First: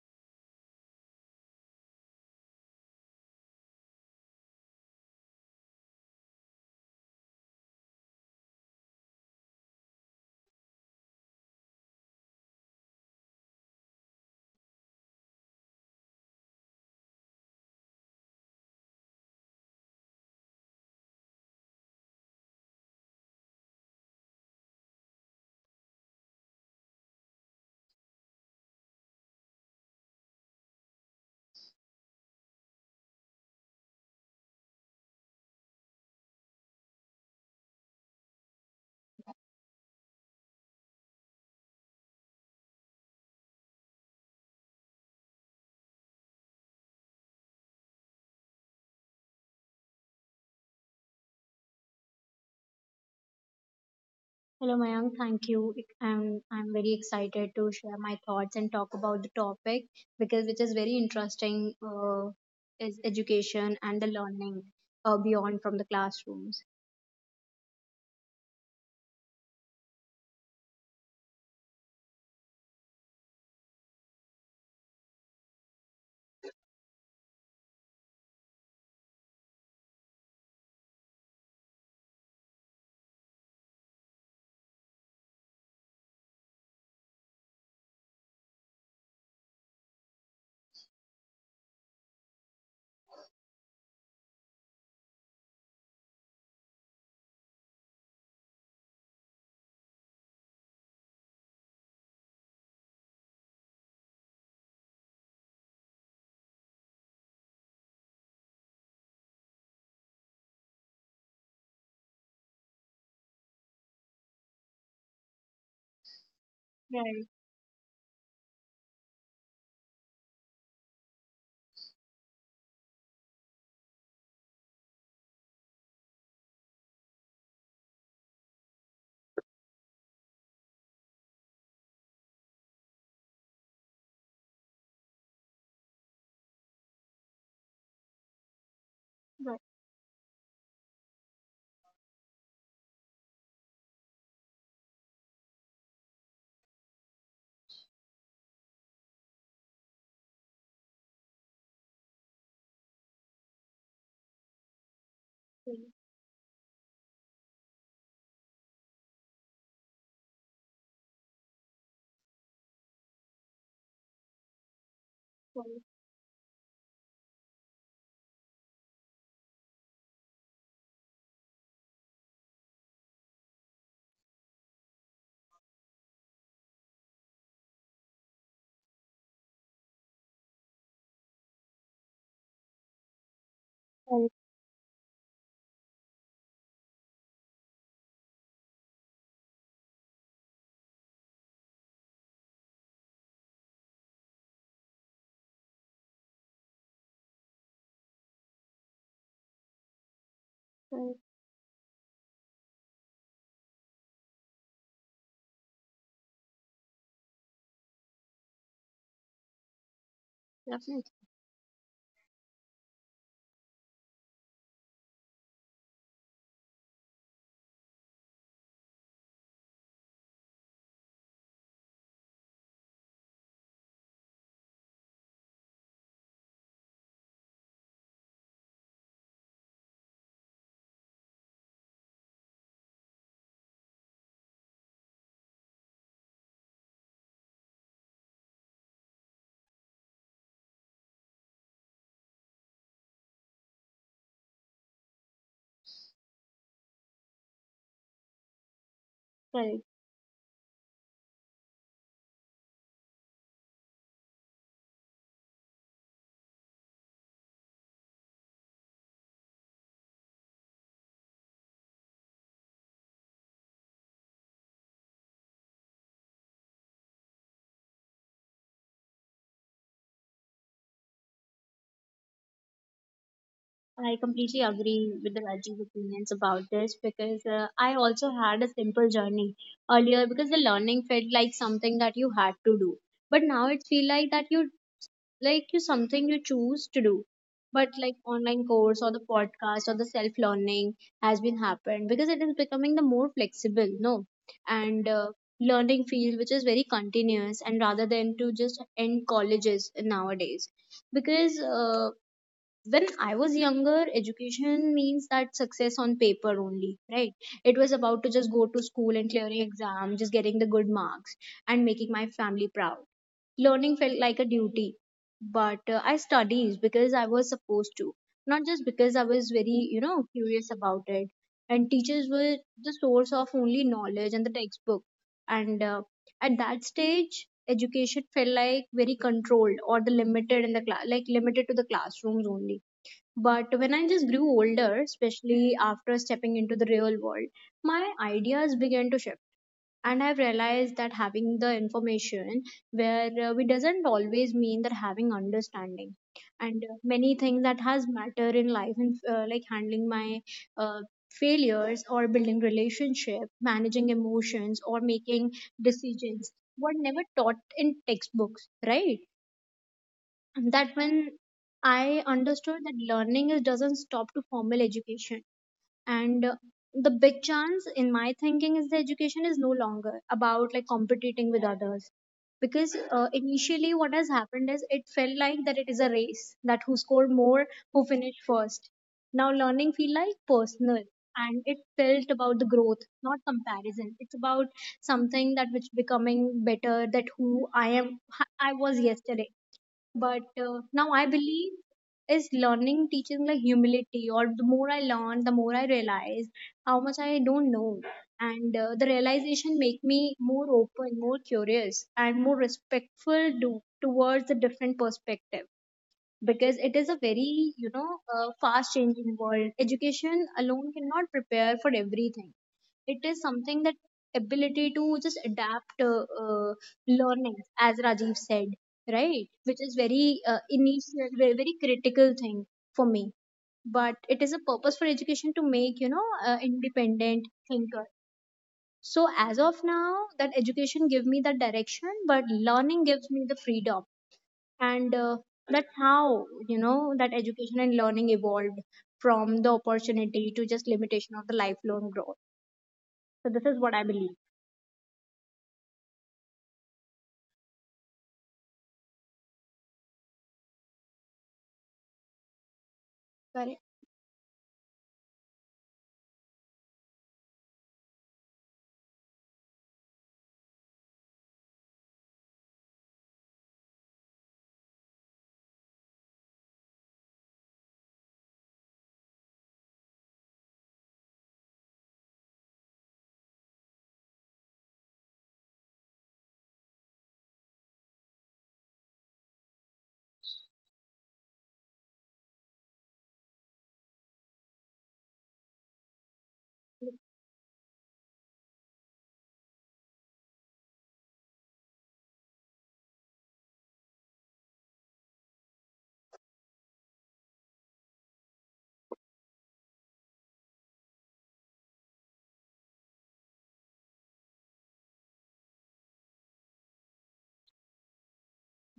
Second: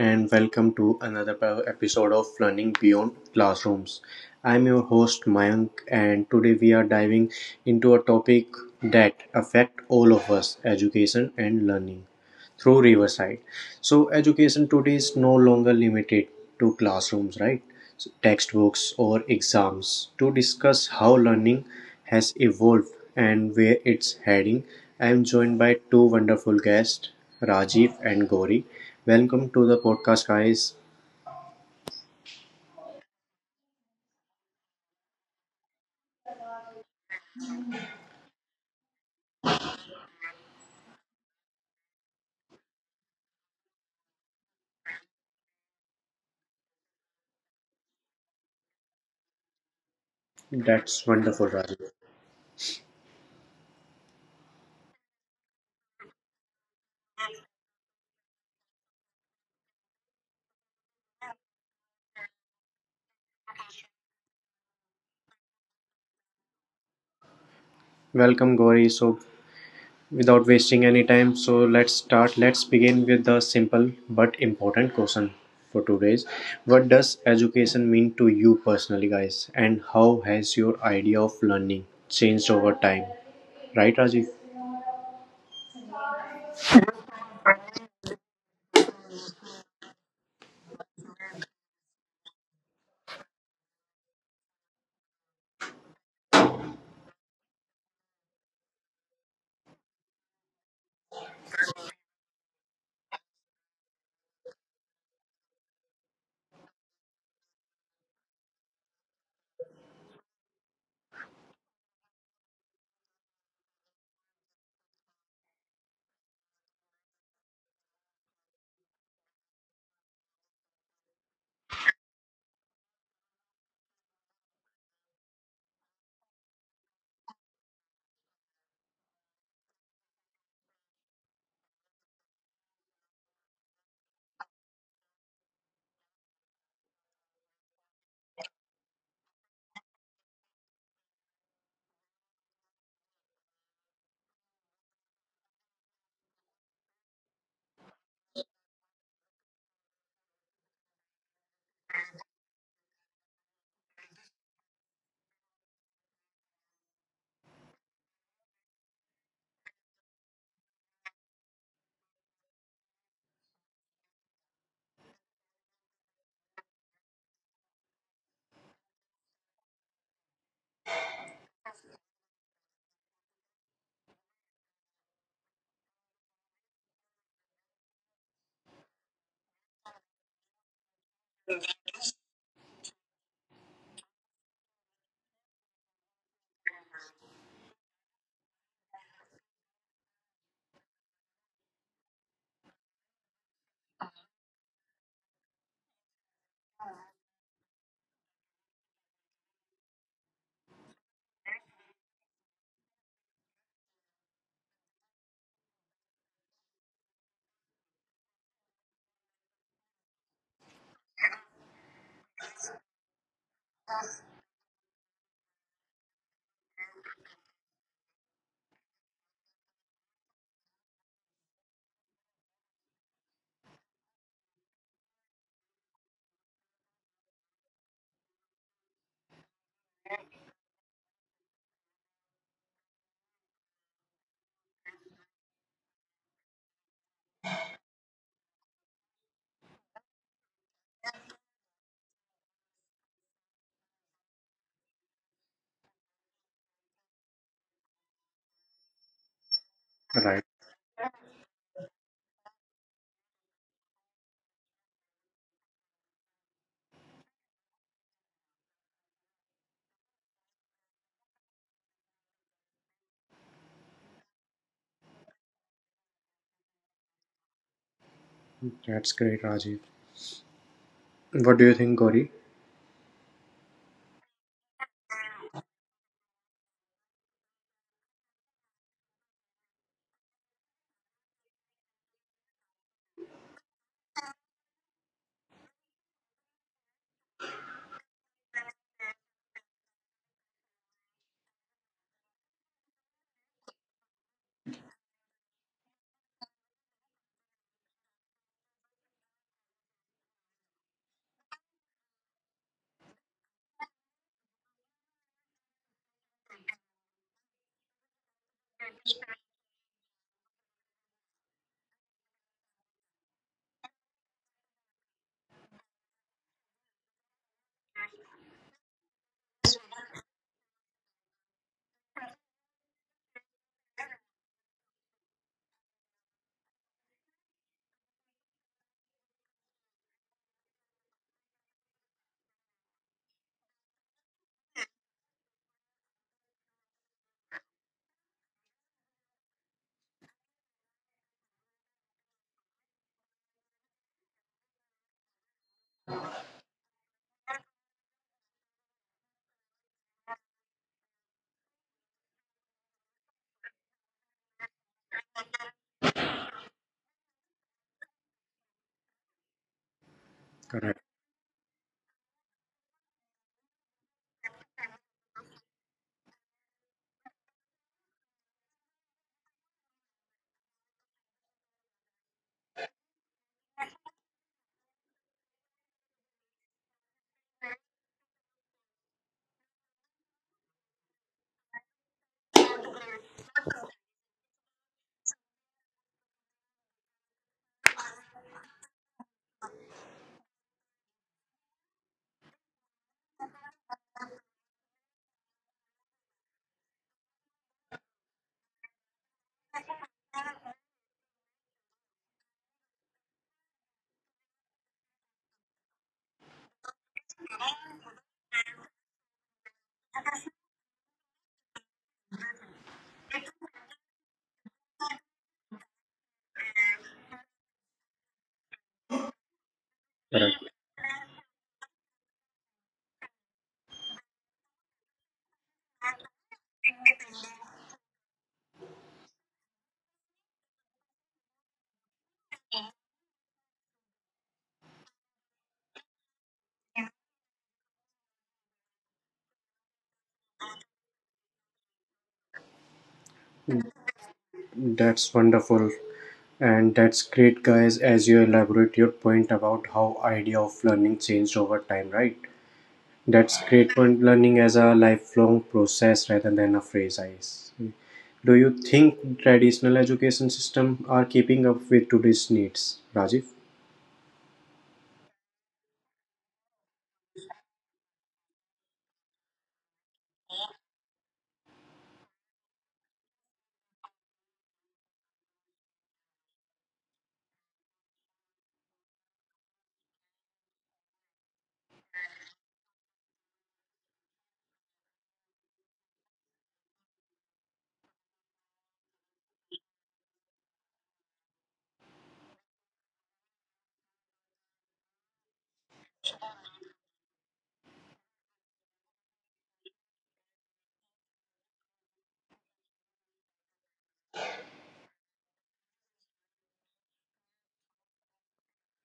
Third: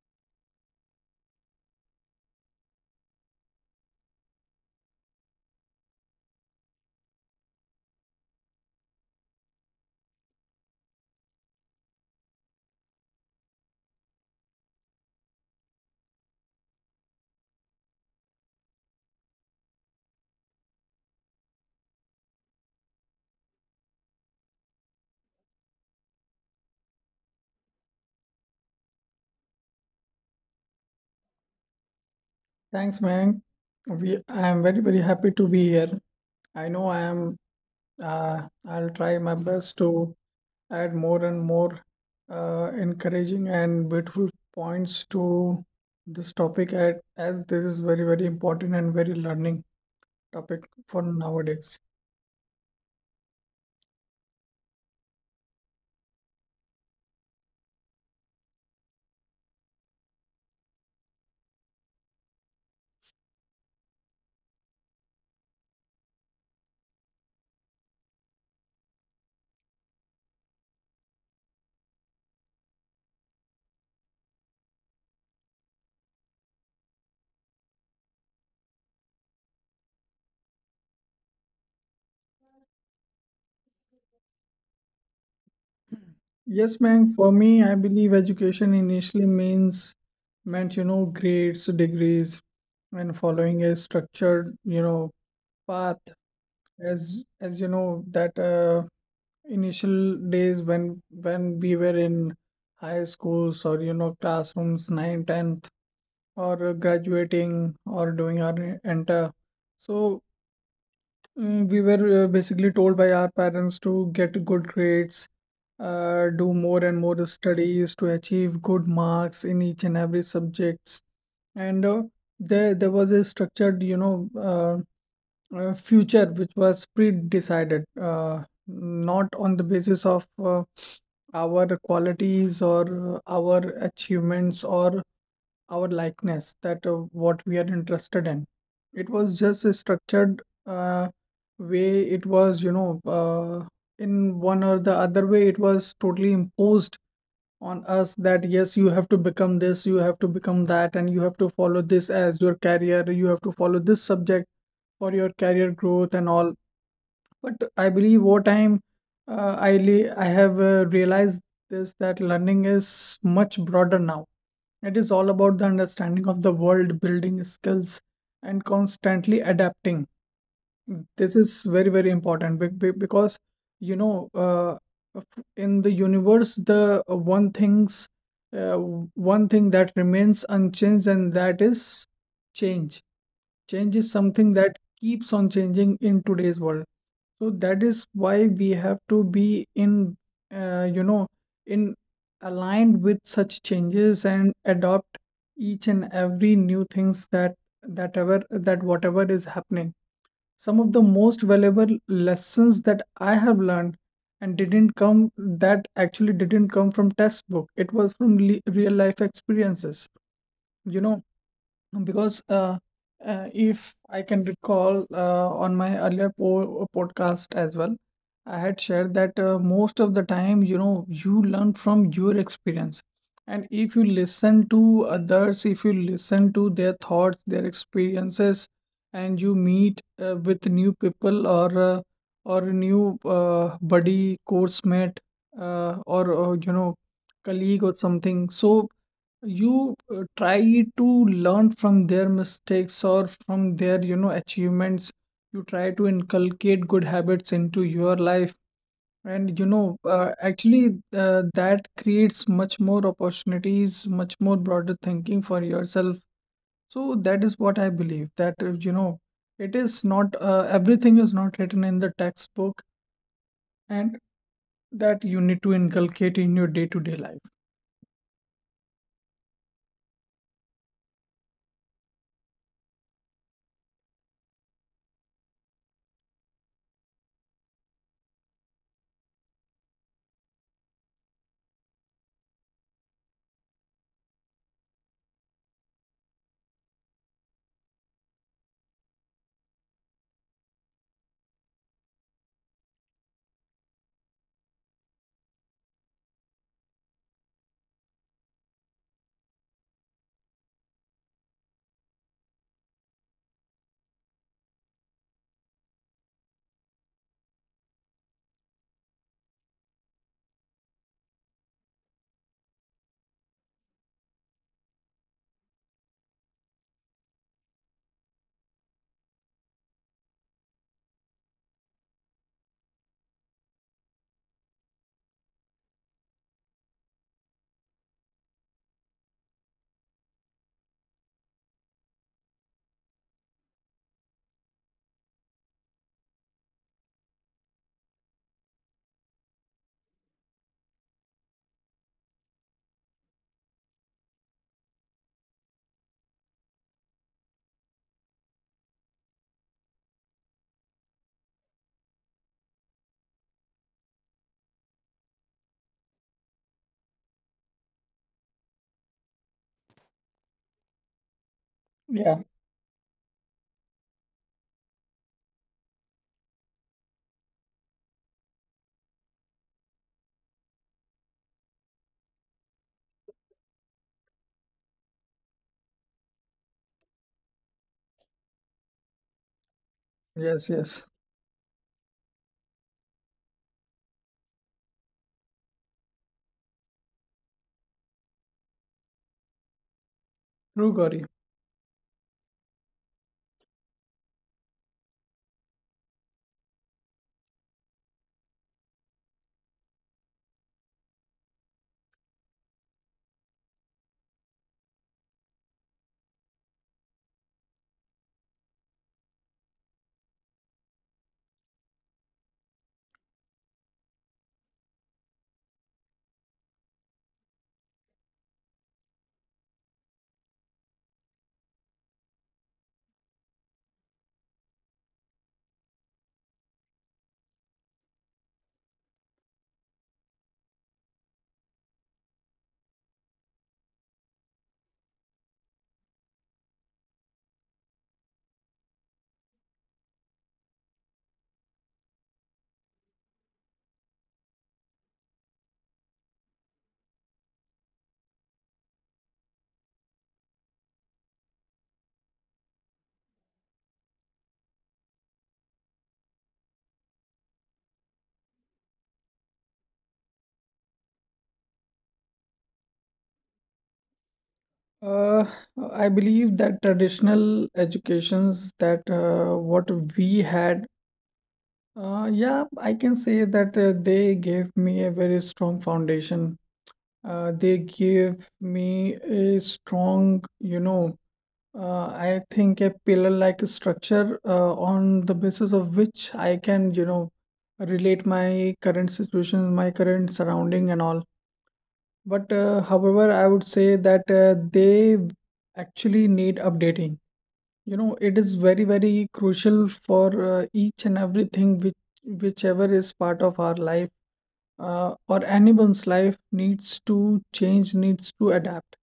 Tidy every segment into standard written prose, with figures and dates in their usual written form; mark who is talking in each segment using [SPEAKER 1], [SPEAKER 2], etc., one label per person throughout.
[SPEAKER 1] and welcome to another episode of Learning Beyond Classrooms. I'm your host Mayank, and today we are diving into a topic that affects all of us education and learning through Riverside. So education today is no longer limited to classrooms, right? So textbooks or exams. To discuss how learning has evolved and where it's heading, I am joined by two wonderful guests, Rajiv and Gauri. Welcome to the podcast, guys.
[SPEAKER 2] Thanks, man. I am very, very happy to be here. I know I am. Uh, I'll try my best to add more and more encouraging and beautiful points to this topic, as this is very, very important and very learning topic for
[SPEAKER 1] That's wonderful,
[SPEAKER 2] nowadays.
[SPEAKER 1] Rajiv.
[SPEAKER 3] Hello, Mayank. Thank you. I'm very excited to share my thoughts and talk about the topic because which is very interesting, uh, is education and the learning, beyond from the classrooms.
[SPEAKER 1] Welcome, Gauri. Without wasting any time, let's start. Let's begin with the simple but important question for today's. What does education mean to you personally, guys? And how has your idea of learning changed over time? Right, Rajiv?
[SPEAKER 2] Yes, ma'am. For me, I believe education initially means meant, you know, grades, degrees, and following a structured, you know, path. As you know, that initial days when we were in high schools or you know classrooms ninth, 10th or graduating or doing our enter so we were basically told by our parents to get good grades, do more and
[SPEAKER 3] Right,
[SPEAKER 2] more studies to achieve good marks in each and every subjects. And there was a structured, you know, future which was pre-decided, not on the basis of our qualities or our achievements or our likeness that what we are interested in. It was
[SPEAKER 3] right,
[SPEAKER 2] just a structured uh, way. It was in one or the other way, it was totally imposed on us that yes, you have to become this, you have to become that, and you have to follow this as your career, you have to follow this subject for your career
[SPEAKER 3] right,
[SPEAKER 2] growth and all. But I believe over time, I have realized this, that learning is much broader now. It is all about the
[SPEAKER 3] right,
[SPEAKER 2] understanding of the world, building skills, and constantly adapting. This is very, very important because, you know, uh, in the universe, uh, one thing that remains unchanged, and that is change. Change is
[SPEAKER 3] right,
[SPEAKER 2] something that keeps on changing in today's world. So that is why we have to be in, you know, in aligned with such changes and adopt each and every new things that that ever that whatever is happening. Some of the
[SPEAKER 3] right.
[SPEAKER 2] most valuable lessons that I have learned and didn't come that actually didn't come from textbook. It was from le real life experiences. You
[SPEAKER 3] Definitely,
[SPEAKER 2] know, because if I can recall on my earlier po podcast as well, I had shared that most of the time, you know, you learn from your experience. And if you listen to others, if you listen to their thoughts, their experiences, and you meet with new people or new buddy, course mate, or you know, colleague or something, so you try to learn from their mistakes or from their, you know, achievements. You try to inculcate good habits into your life, and you
[SPEAKER 3] right.
[SPEAKER 2] know,
[SPEAKER 1] Right.
[SPEAKER 2] actually that creates much more opportunities, much more broader thinking for yourself. So that is what I believe, that you know, it is not everything is not written in the textbook, and that you need to inculcate in your day-to-day life.
[SPEAKER 1] That's great, Rajiv. What do you think, Gauri?
[SPEAKER 3] I completely agree with the Rajiv opinions about this because I also had a simple journey earlier because the learning felt like something that you had to do but now it feel like that you like you something you choose to do, but like online course or the podcast or the self learning has been happened because it is becoming the more flexible no. And learning field which is very continuous and rather than to just end colleges nowadays, because when I was younger, education means that success on paper only, right? It was about to just go to school and clearing exam, just getting the good marks and making my family proud. Learning felt like a duty, but I studied because I was supposed to, not just because I was very, you know, curious about it. And teachers were the source of only knowledge and the textbook. And at that stage, education felt like very controlled or the limited in the class, like limited to the classrooms only, but when I just grew older, especially after stepping into the real world, my ideas began to shift. And I've realized that having the information where we doesn't always mean that having understanding. And many things that has matter in life, and like handling my uh, failures or building relationship, managing emotions, or making decisions, were never taught in textbooks, right? That
[SPEAKER 1] Correct.
[SPEAKER 3] when I
[SPEAKER 2] Yeah.
[SPEAKER 3] understood that learning is doesn't stop to formal education. And the big chance in my thinking is the education is no longer about like competing with others. Because initially, what has happened is it felt like that it is a race that who scored more, who finished first. Now, learning feel like
[SPEAKER 2] Yes,
[SPEAKER 3] personal,
[SPEAKER 2] yes.
[SPEAKER 3] and it felt about the growth, not comparison. It's about something that which becoming better that who I am, I was yesterday, but
[SPEAKER 2] True,
[SPEAKER 3] now I
[SPEAKER 2] Gauri.
[SPEAKER 3] believe is learning teaching like humility, or the more I learn the more I realize how much I don't know. And the realization make me more open, more curious, and more respectful do, towards the different perspective, because it is a very, you know, fast changing world. Education alone cannot prepare for everything. It is something that ability to just adapt, learning, as Rajiv said, right, which is very
[SPEAKER 1] Correct.
[SPEAKER 3] initial, very, very critical thing for me. But it is a purpose for education to make, you know, independent thinker. So as of now that education give me the direction, but learning gives me the freedom. And that's how you know that education and learning evolved from the opportunity to just limitation of the lifelong growth. So this is what I believe.
[SPEAKER 1] That's wonderful. And that's great, guys, as you elaborate your point about how idea of learning changed over time, right? That's
[SPEAKER 3] Correct.
[SPEAKER 1] great point. Learning as a lifelong process rather than a phrase. I see. Do you think traditional education system are keeping up with today's needs, Rajiv?
[SPEAKER 2] Uh, I believe that traditional educations that what we had, yeah, I can say that they gave me a very strong foundation. They gave me a strong, you know, I think a pillar-like structure on the basis of which I can, you know, relate my current situation, my current surrounding and all. But however, I would say that they actually need updating. You know, it is very, very crucial for each and everything which, whichever is part of our life or anyone's life, needs to change, needs to adapt.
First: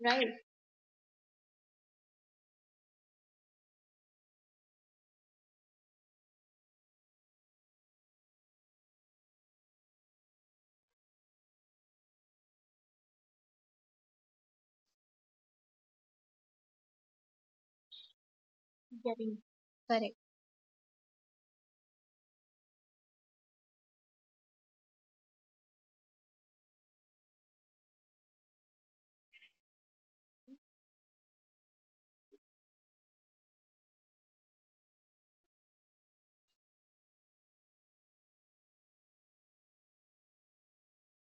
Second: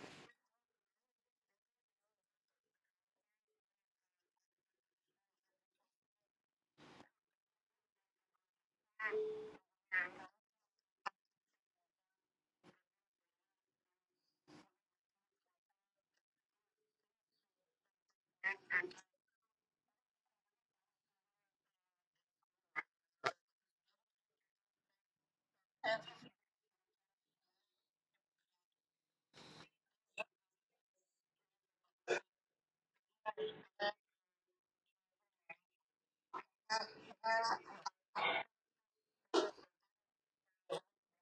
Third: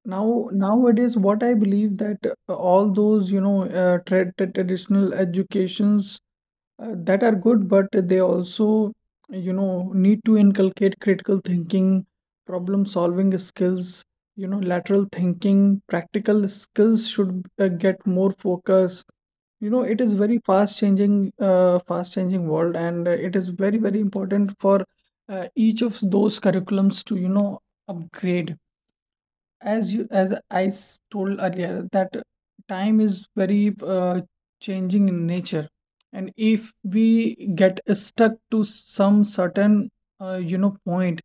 [SPEAKER 3] Right.
[SPEAKER 2] Now, nowadays, what I believe, that all those, you know, traditional educations that are good, but they also, you know, need to inculcate critical thinking, problem solving skills, you know, lateral thinking, practical skills should get more focus.
[SPEAKER 3] Getting
[SPEAKER 2] You know, it is
[SPEAKER 3] correct.
[SPEAKER 2] very fast changing world, and it is very, very important for each of those curriculums to, you know, upgrade, as you as told earlier, that time is very changing in nature, and if we get stuck to some certain you know, point,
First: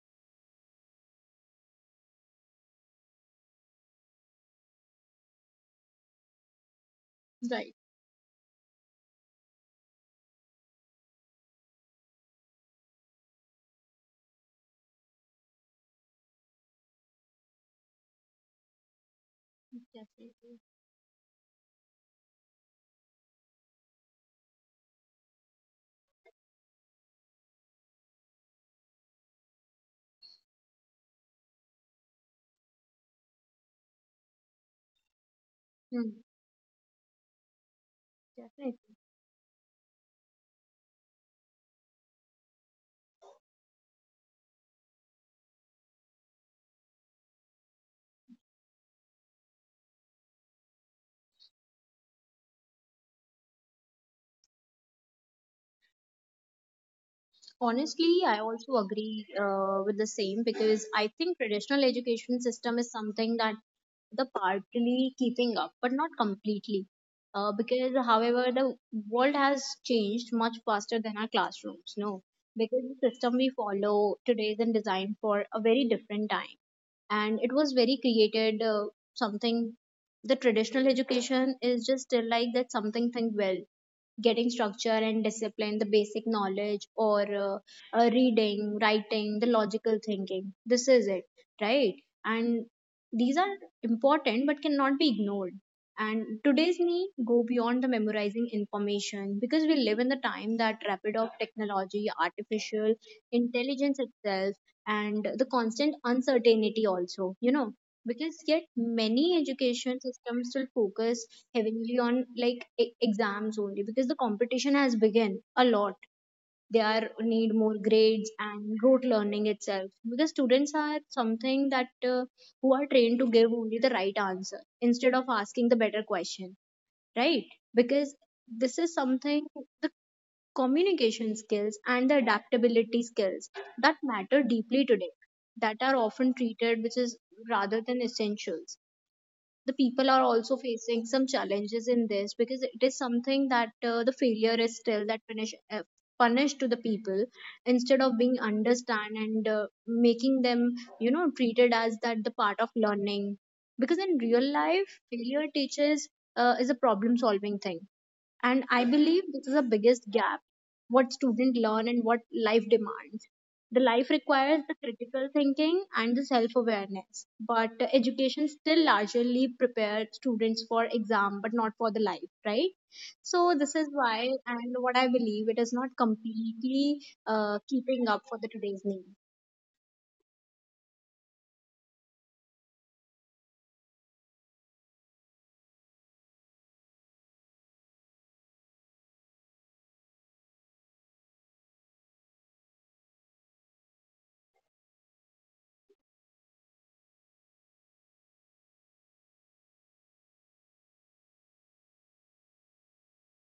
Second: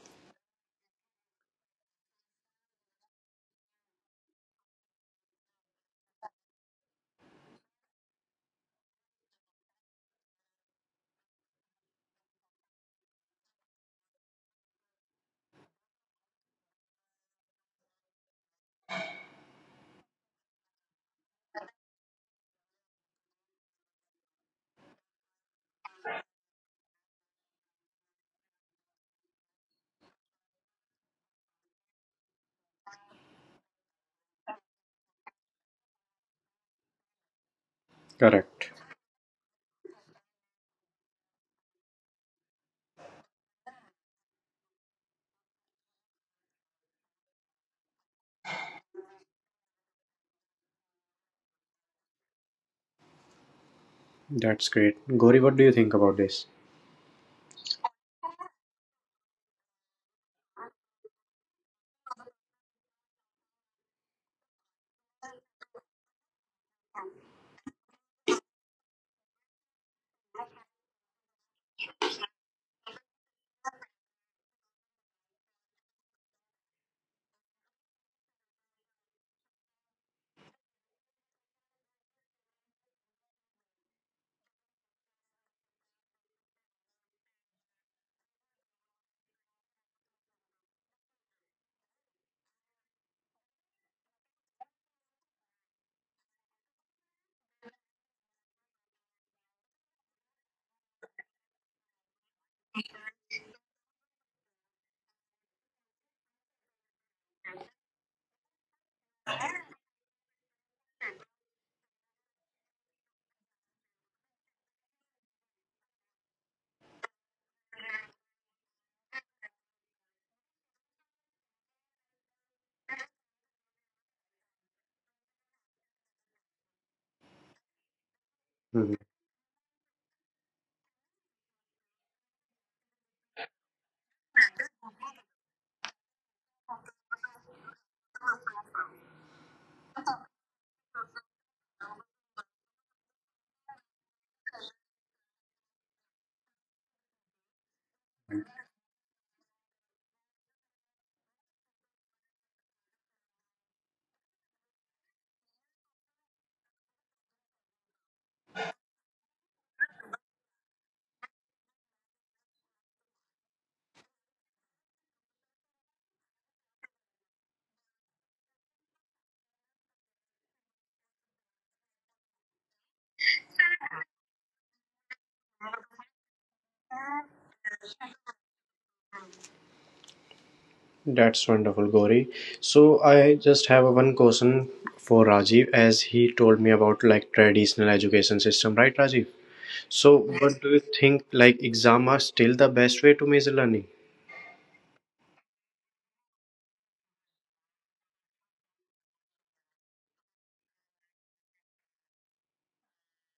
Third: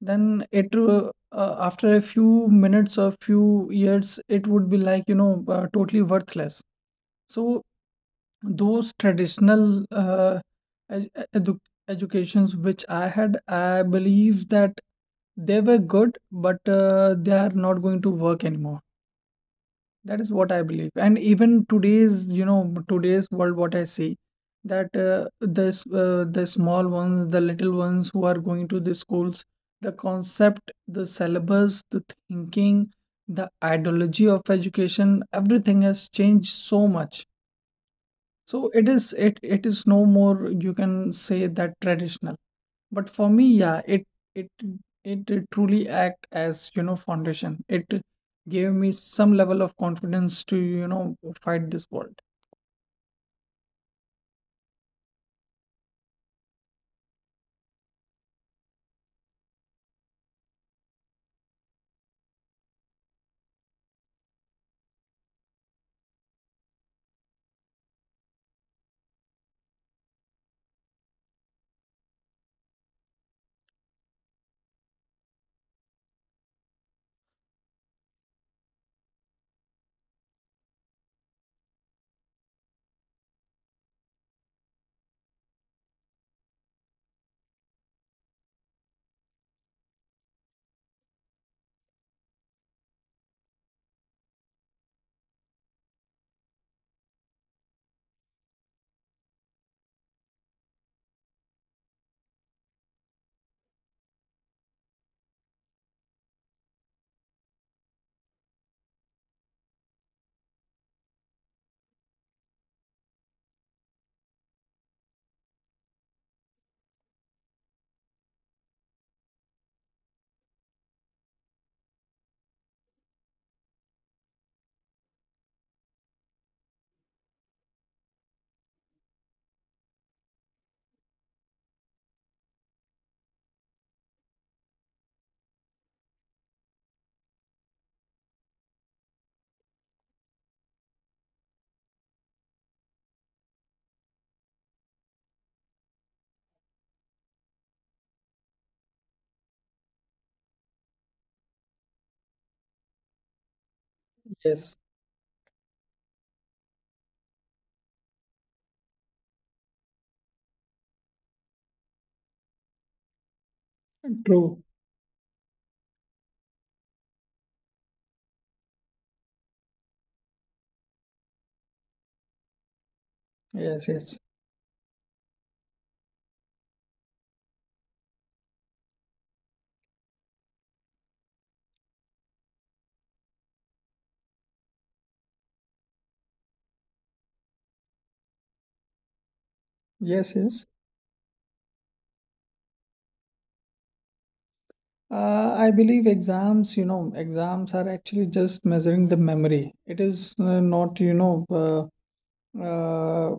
[SPEAKER 2] then it after a few minutes or few years it would be like, you know, totally worthless. So
[SPEAKER 3] Right.
[SPEAKER 2] those traditional ed- edu educations which I had, I believe that they were good, but they are not going to work anymore. That is what
[SPEAKER 3] Definitely.
[SPEAKER 2] I believe. And even today's, you know, today's world, what I see, that this the small ones, the little ones who are going to the schools, the concept, the syllabus, the thinking, the ideology of education, everything has
[SPEAKER 3] Hmm.
[SPEAKER 2] changed so much. So
[SPEAKER 1] Correct.
[SPEAKER 2] it
[SPEAKER 3] Definitely.
[SPEAKER 2] is it it is no more, you can say, that traditional. But for me, yeah, it it did truly act as, you know, foundation. It gave me some level of confidence to, you know, fight this world.
[SPEAKER 1] That's great. Gori, what do you think about this?
[SPEAKER 3] Honestly I also agree with the same, because I think traditional education system is something that the partly keeping up but not completely, because however the world has changed much faster than our classrooms no, because the system we follow today is designed for a very different time and it was very created, something, the traditional education is just still like that, something think well, getting structure and discipline, the basic knowledge, or reading, writing, the logical thinking. This is it, right? And these are important but cannot be ignored. And today's need go beyond the memorizing information, because we live in the time that rapid of technology, artificial intelligence itself, and the constant uncertainty also. You know, because yet many education systems still focus heavily on like exams only, because the competition has begun a lot, they are need more grades and rote learning itself, because students are something that who are trained to give only the right answer instead of asking the better question, right? Because this
[SPEAKER 1] Mhm.
[SPEAKER 3] is something the communication skills and the adaptability skills that matter deeply today, that are often treated which is rather than essentials. The people are also facing some challenges in this, because it is something that the failure is still that punish, punished to the people instead of being understand and making them, you know, treated as that the part of learning, because in real
[SPEAKER 2] Yes,
[SPEAKER 3] life failure teaches, is a problem solving thing. And I believe this is the biggest gap, what students learn and what life demands. The life
[SPEAKER 2] true.
[SPEAKER 3] requires the critical thinking and the self awareness, but education still largely prepares students for exam but not for the life, right? So this
[SPEAKER 2] Yes,
[SPEAKER 3] is why.
[SPEAKER 2] yes.
[SPEAKER 3] And what I believe it is not completely keeping up for the today's need.
[SPEAKER 1] That's wonderful, Gori. So I just have a one question for Rajiv, as he told me about like traditional education system, right, Rajiv? So
[SPEAKER 2] Yes,
[SPEAKER 1] what
[SPEAKER 2] yes.
[SPEAKER 1] do you think? Like exam are still the best way to measure learning?
[SPEAKER 2] I believe exams, you know, exams are actually just measuring the memory. It is not, you know, uh, uh,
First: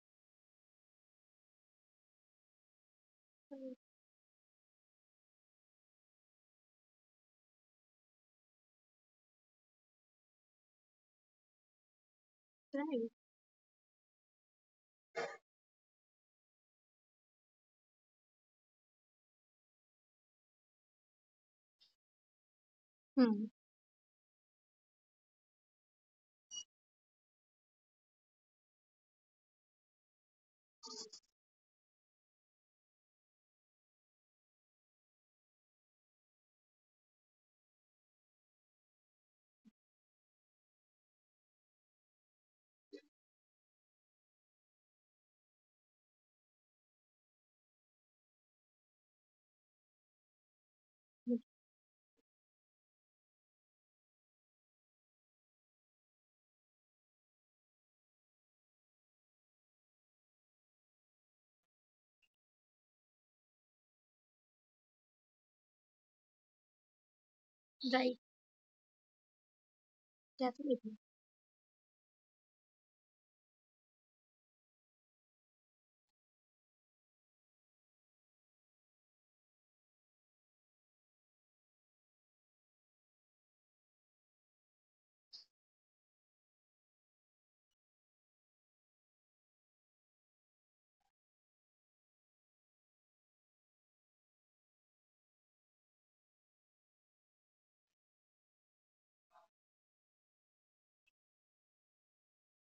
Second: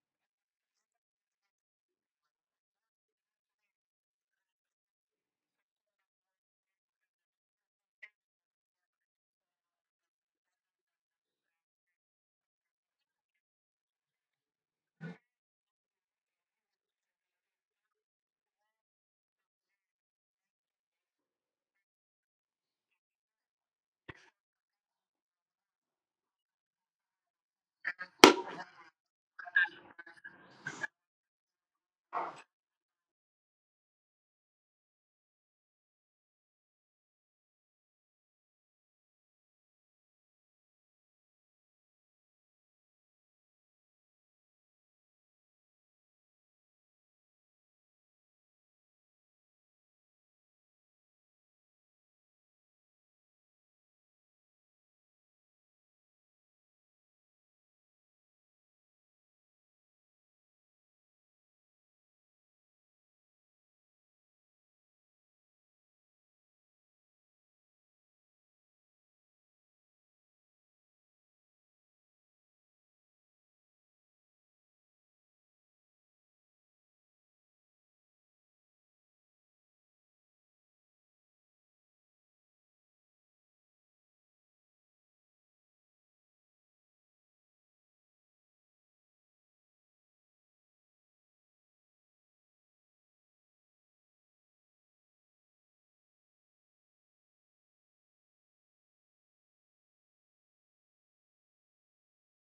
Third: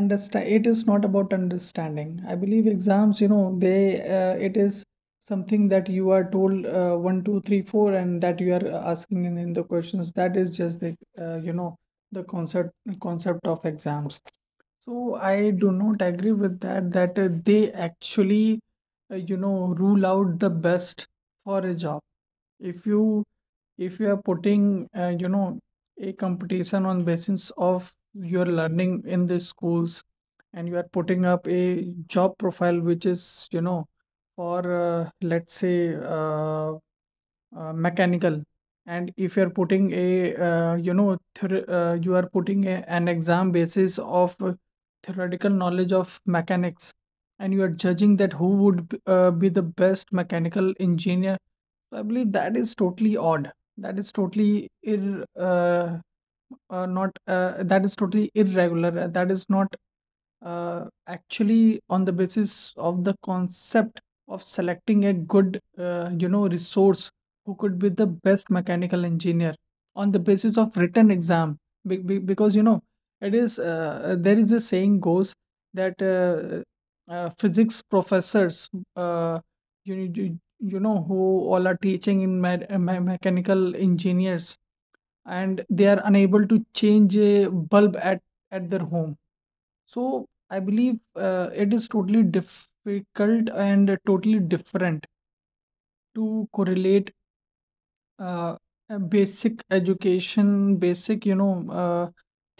[SPEAKER 2] understand it is not about understanding. I believe exams, you know, they it is something that you are told 1 2 3 4 and that you are asking in the questions. That is just the, you know, the concept
[SPEAKER 3] Right,
[SPEAKER 2] concept of exams. So I do not agree with that, that they actually, you know, rule out the best for a job. If you
[SPEAKER 3] hmm.
[SPEAKER 2] if you are putting, you know, a competition on basis of you're learning in these schools, and you are putting up a job profile which is, you know, for let's say mechanical, and if you're putting a you know, you are putting a, an exam basis of theoretical knowledge of mechanics, and you are judging that who would be the best mechanical engineer, so I believe that is totally odd. That is totally ir not that is totally irregular. That is not actually on the basis of the concept of selecting a good you know, resource who could be the
[SPEAKER 3] Right,
[SPEAKER 2] best mechanical engineer on the basis of
[SPEAKER 3] definitely.
[SPEAKER 2] written exam. Because you know, it is there is a saying goes that physics professors uh, you know, who all are teaching in mechanical engineers and they are unable to change a bulb at their home. So I believe it is totally difficult and totally different to correlate uh, a basic education, basic, you know,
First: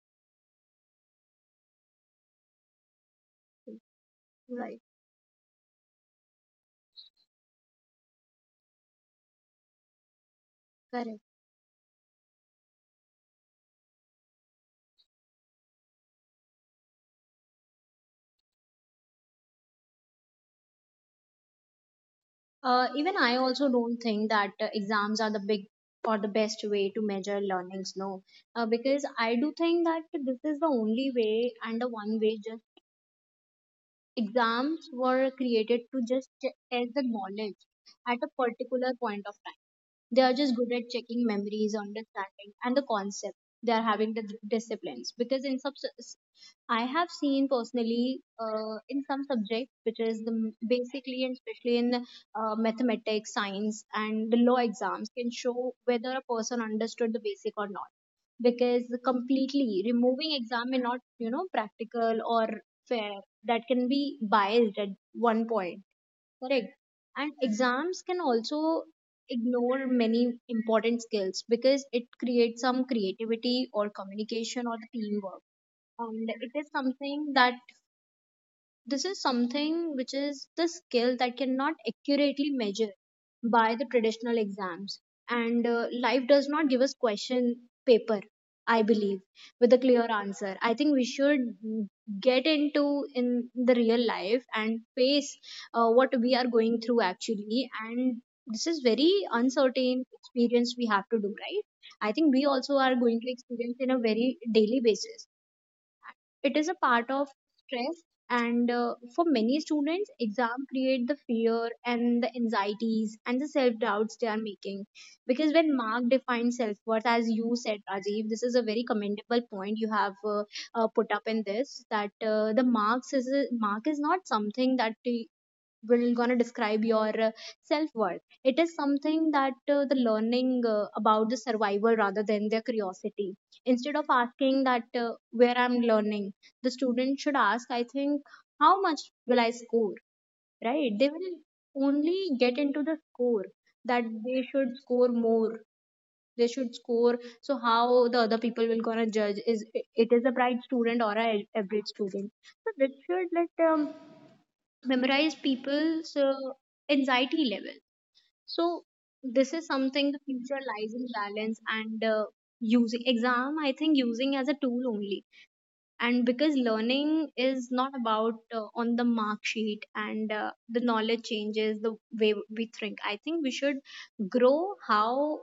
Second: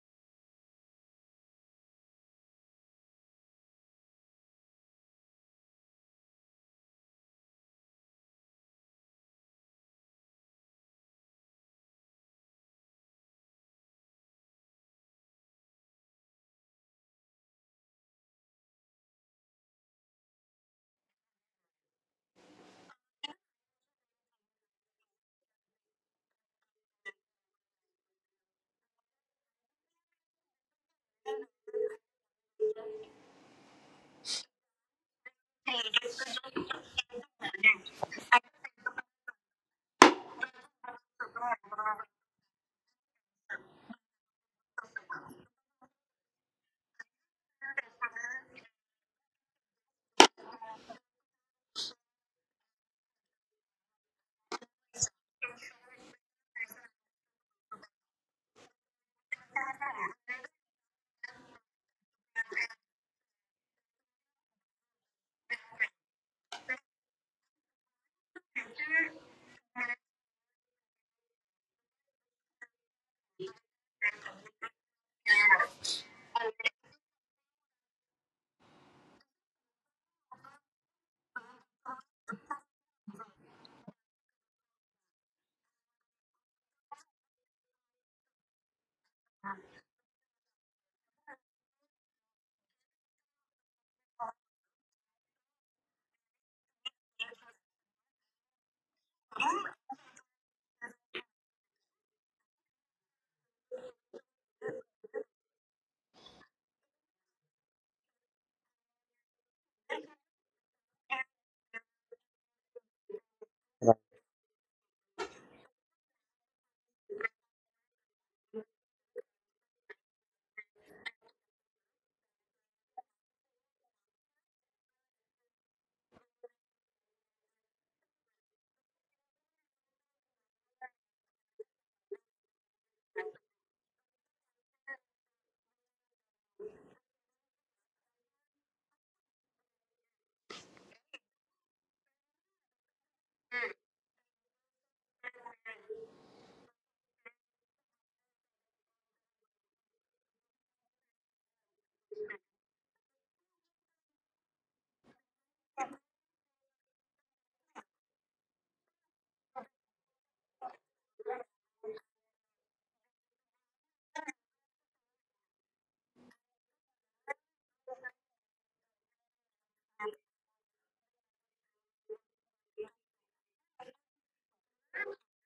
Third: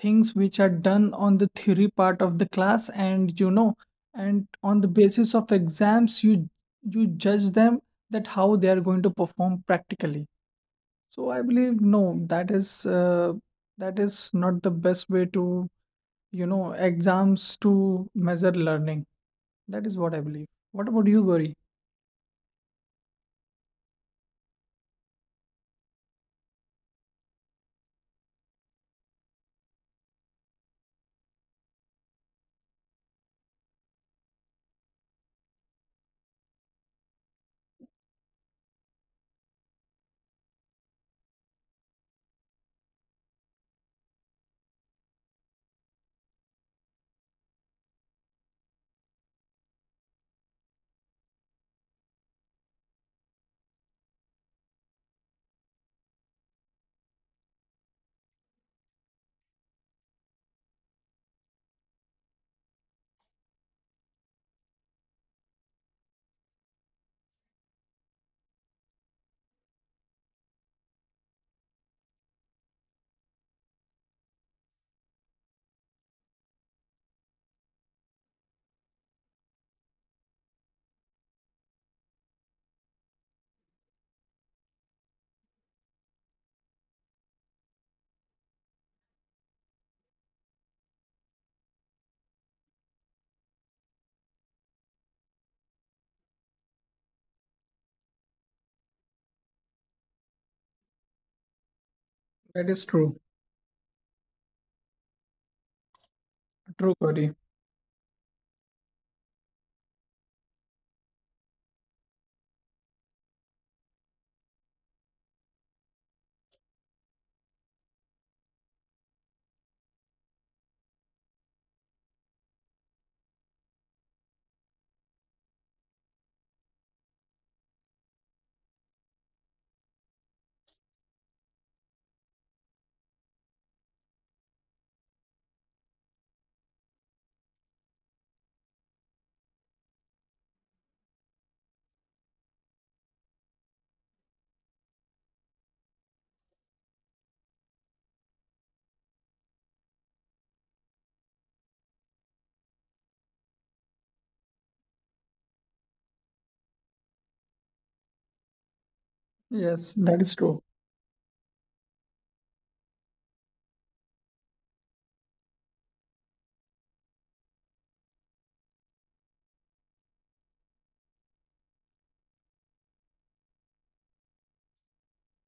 [SPEAKER 2] things which are done on the theory part of the class, and you know, and
[SPEAKER 3] Right,
[SPEAKER 2] on the basis of exams you, you judge them, that how they are going to perform practically.
[SPEAKER 3] correct.
[SPEAKER 2] So I believe no, that is not the best way to, you know, exams to measure learning. That is what I believe. What about you, Gauri?
[SPEAKER 3] Even I also don't think that exams are the big or the best way to measure learnings, no. Because I do think that this is the only way and the one way. Exams were created to just test the knowledge at a particular point of time. They are just good at checking memories, understanding, and the concept. They are having the disciplines, because in sub, I have seen personally in some subjects, which is the basically and especially in mathematics, science, and the law exams, can show whether a person understood the basic or not, because completely removing exam may not, you know, practical or fair, that can be biased at one point. Correct. And exams can also ignore many important skills, because it creates some creativity or communication or the teamwork, and it is something that this is something which is the skill that cannot accurately measure by the traditional exams. And life does not give us question paper, I believe, with a clear answer. I think we should get into in the real life and face what we are going through actually. And this is very uncertain experience we have to do, right? I think we
[SPEAKER 2] That is
[SPEAKER 3] also are
[SPEAKER 2] true.
[SPEAKER 3] going to experience in a very daily basis, it is a
[SPEAKER 2] True,
[SPEAKER 3] part
[SPEAKER 2] Gauri.
[SPEAKER 3] of stress. And for many students exam create the fear and the anxieties and the self doubts they are making, because when mark defines self worth, as you said Rajiv, this is a very commendable point you have put up in this, that the marks is a, mark is not something that will gonna describe your self-worth, it is something that the learning about the survival rather than their curiosity. Instead of asking that where I'm learning, the student should ask, I think, how much will I score, right? They will only get into the score, that they should score more, they should score, so how the other people will gonna judge is it is a bright student or a average student. So this should let memorize people's anxiety level. So this is
[SPEAKER 2] Yes,
[SPEAKER 3] something,
[SPEAKER 2] that
[SPEAKER 3] the
[SPEAKER 2] is true.
[SPEAKER 3] future lies in balance, and using exam. I think using as a tool only, and because learning is not about on the mark sheet, and the knowledge changes the way we think. I think we should grow how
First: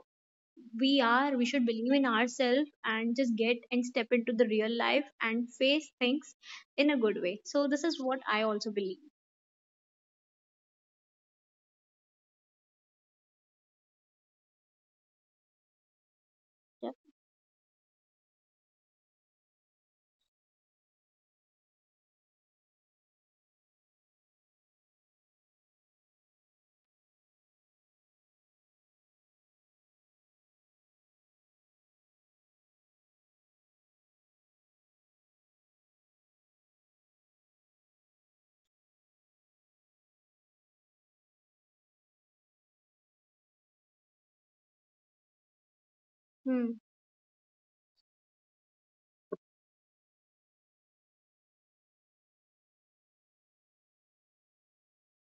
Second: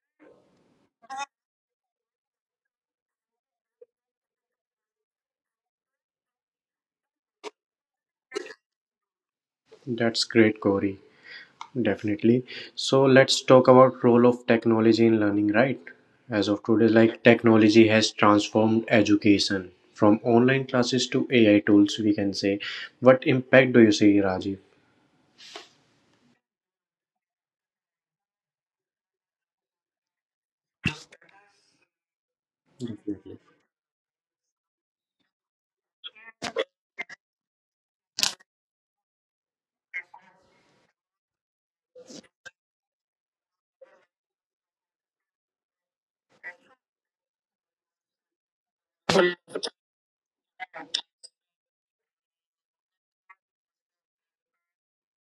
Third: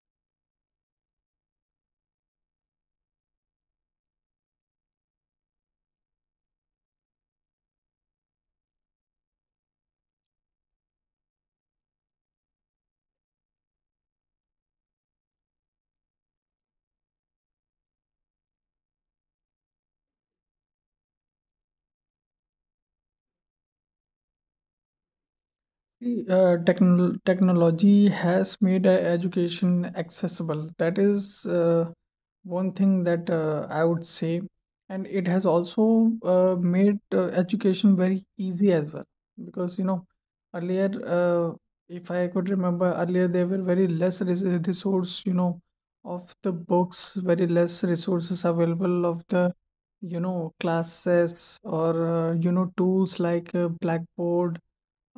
[SPEAKER 3] we are. We should believe in ourselves and just get and step into the real life and face things in a good way. So this is what I also believe.
[SPEAKER 1] That's great, Gori. Definitely. So let's talk about role of technology in learning, right? As of today,
[SPEAKER 3] Yeah.
[SPEAKER 1] like technology has transformed education from online classes to AI tools, we can say. What impact do you see, Rajiv?
[SPEAKER 2] Technology has made education accessible. That is one thing that I would say, and it has also made education very easy as well. Because you know, earlier, if I could remember, earlier there were very less res resource, you know, of the
[SPEAKER 3] Hmm.
[SPEAKER 2] books, very less resources available of the, you know, classes or you know, tools like Blackboard,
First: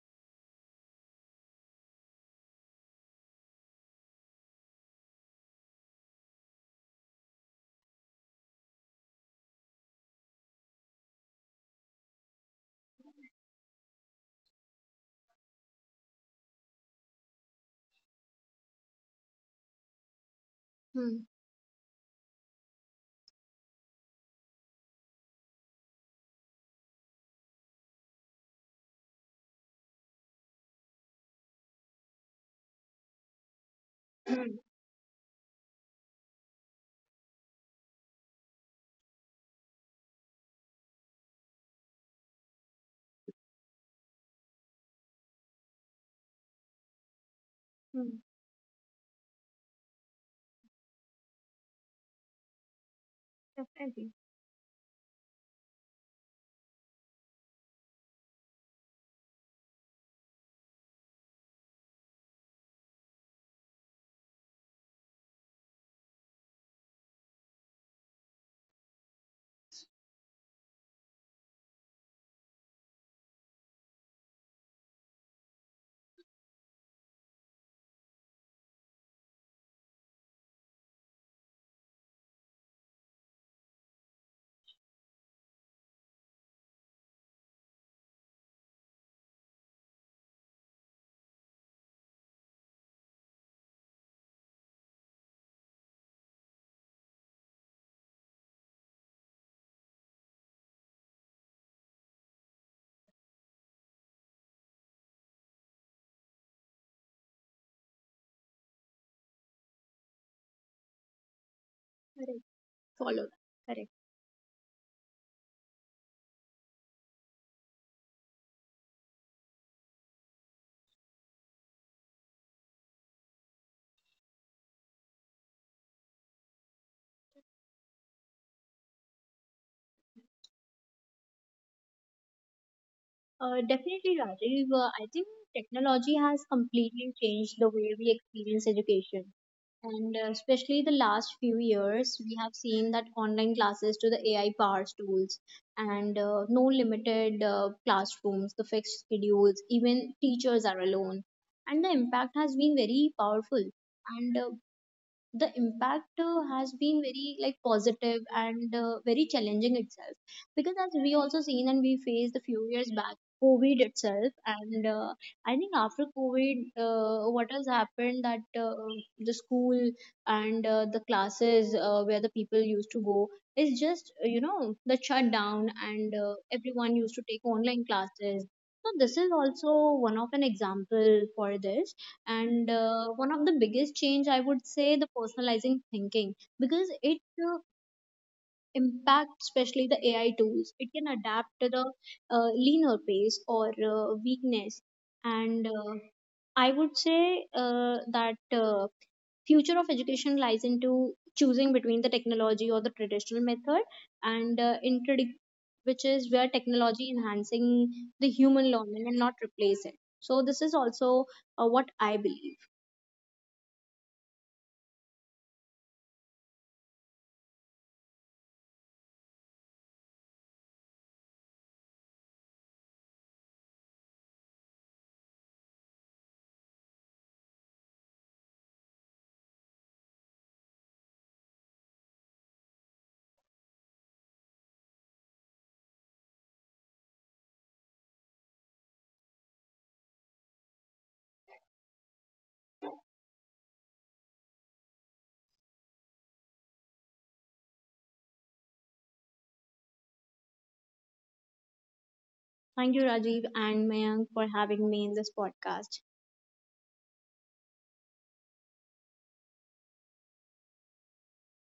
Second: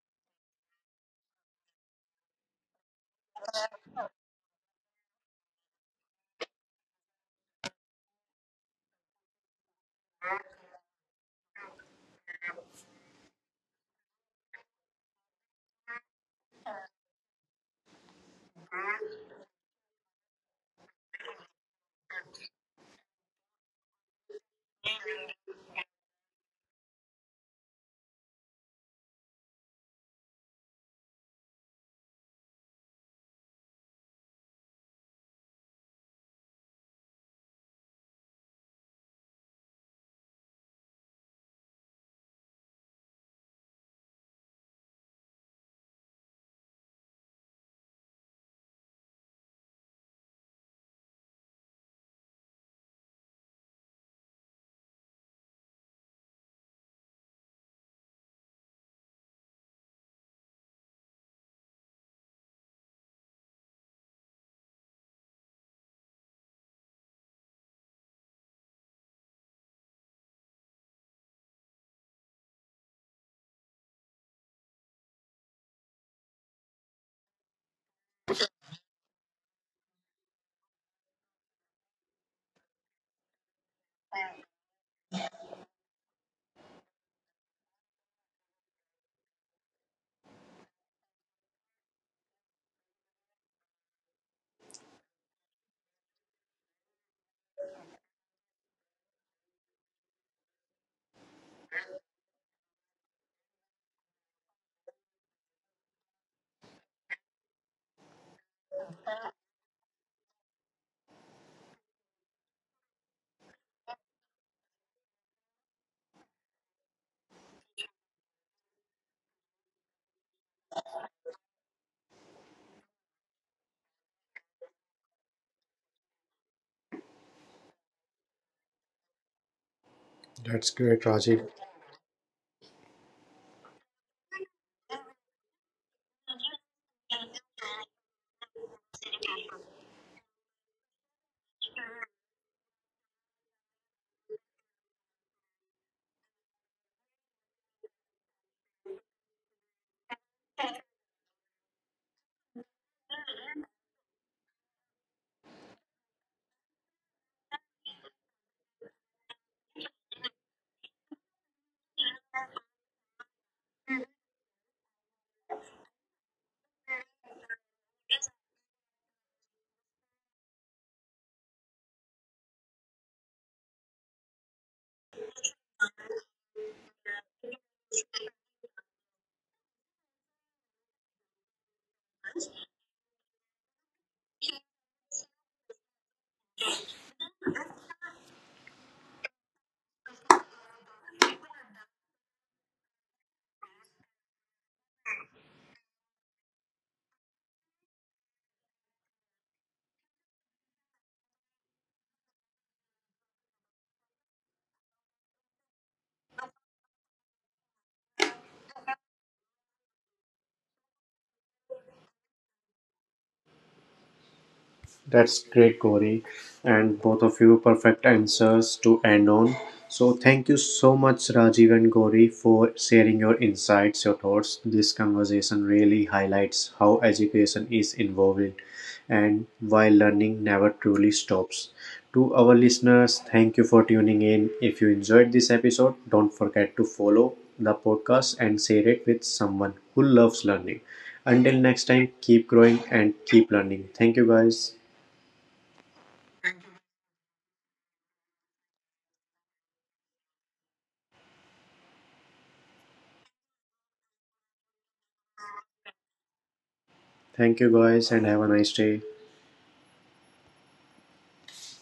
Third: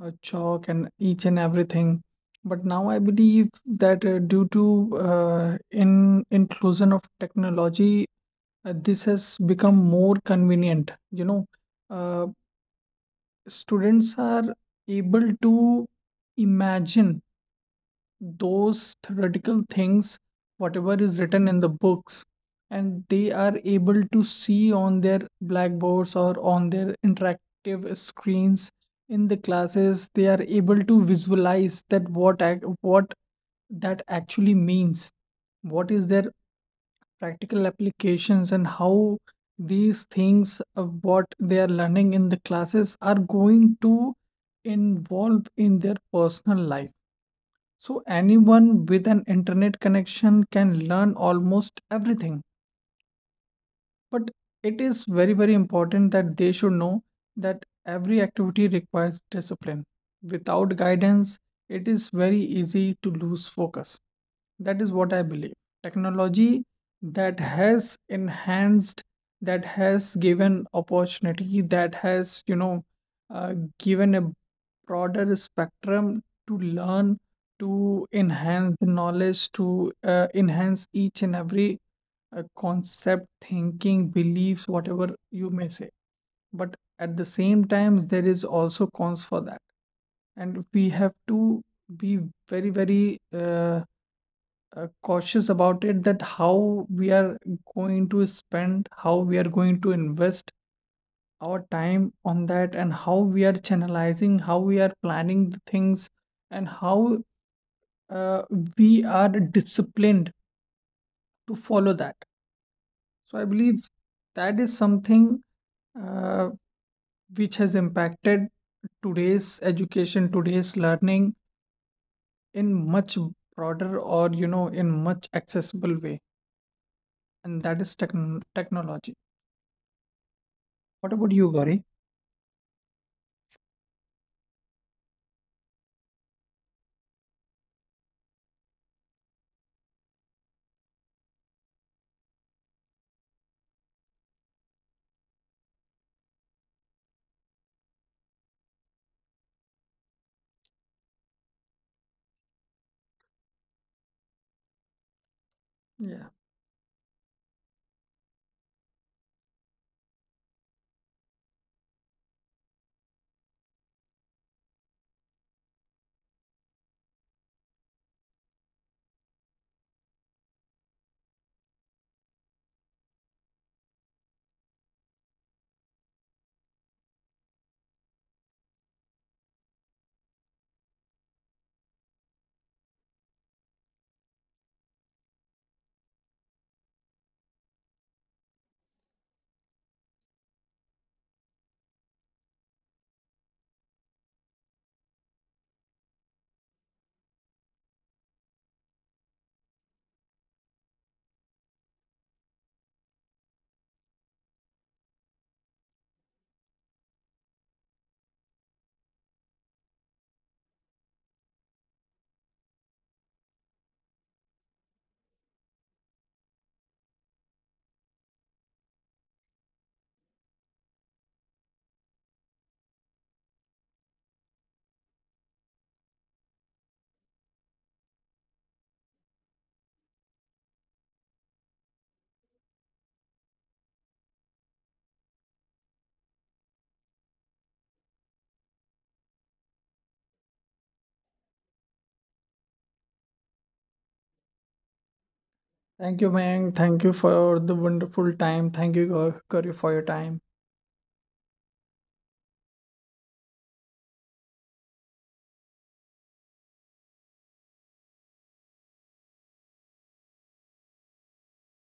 [SPEAKER 2] chalk and each and everything. But now I believe that due to in inclusion of technology, this has become more convenient. You know, uh, students are able to imagine those theoretical things, whatever is
[SPEAKER 3] Hmm.
[SPEAKER 2] written in the books, and they are able to see on their blackboards or on their interactive screens in the classes. They are able to visualize that what that actually
[SPEAKER 3] Hmm.
[SPEAKER 2] means, what is their practical applications, and how these things of what they are learning in the classes are going to involve in their personal life. So
[SPEAKER 3] Hmm.
[SPEAKER 2] anyone with an internet connection can learn almost everything.
[SPEAKER 3] Definitely.
[SPEAKER 2] But it is very, very important that they should know that every activity requires discipline. Without guidance, it is very easy to lose focus. That is what I believe. Technology, that has enhanced, that has given opportunity, that has, you know, given a broader spectrum to learn, to enhance the knowledge, to enhance each and every a concept, thinking, beliefs, whatever you may say. But at the same time, there is also cons for that. And we have to be very, very cautious about it, that how we are going to spend, how we are going to invest our time on that, and how we are channelizing, how we are planning the things, and how uh, we are disciplined to follow that.
[SPEAKER 3] Correct.
[SPEAKER 2] So I
[SPEAKER 3] Follow that.
[SPEAKER 2] believe
[SPEAKER 3] Correct.
[SPEAKER 2] that is something uh, which has impacted today's education, today's learning in much broader, or you know, in much accessible way, and that is technology.
[SPEAKER 1] That's great,
[SPEAKER 2] What about
[SPEAKER 1] Rajiv.
[SPEAKER 2] you, Gauri?
[SPEAKER 3] Definitely, Rajiv. I think technology has completely changed the way we experience education. And especially the last few years, we have seen that online classes to the AI powered tools, and no limited classrooms, the fixed schedules, even teachers are alone. And the impact has been very powerful. And the
[SPEAKER 2] Yeah.
[SPEAKER 3] impact has been very like positive and very challenging itself, because as we also seen and we faced a few years back covid itself. And I think after covid, what has happened that the school and the classes where the people used to go is just, you know, the shutdown, and everyone used to take online classes. So this is also one of an example for this. And one of the biggest change I would say the personalizing thinking, because it uh, impacts especially the AI tools, it can adapt to the leaner pace or weakness. And I would say that future of education lies into choosing between the technology or the traditional method, and which is where technology enhancing the human learning and not replace it. So this is also what I believe.
[SPEAKER 1] That's great, Gauri. And both of you perfect answers to end on. So thank you so much, Rajiv and Gauri, for sharing your insights, your thoughts. This conversation really highlights how education is involved and why learning never truly stops. To our listeners, thank you for tuning in. If you enjoyed this episode, don't forget to follow the podcast and share it with someone who loves learning. Until next time, keep growing and keep learning. Thank you, guys.
[SPEAKER 2] Thank you, Mayank. Thank you for the wonderful time. Thank you, Gauri, for your time.
[SPEAKER 3] Thank you, Rajiv and Mayank, for having me in this podcast.
[SPEAKER 1] Thank you, guys, and have a nice day.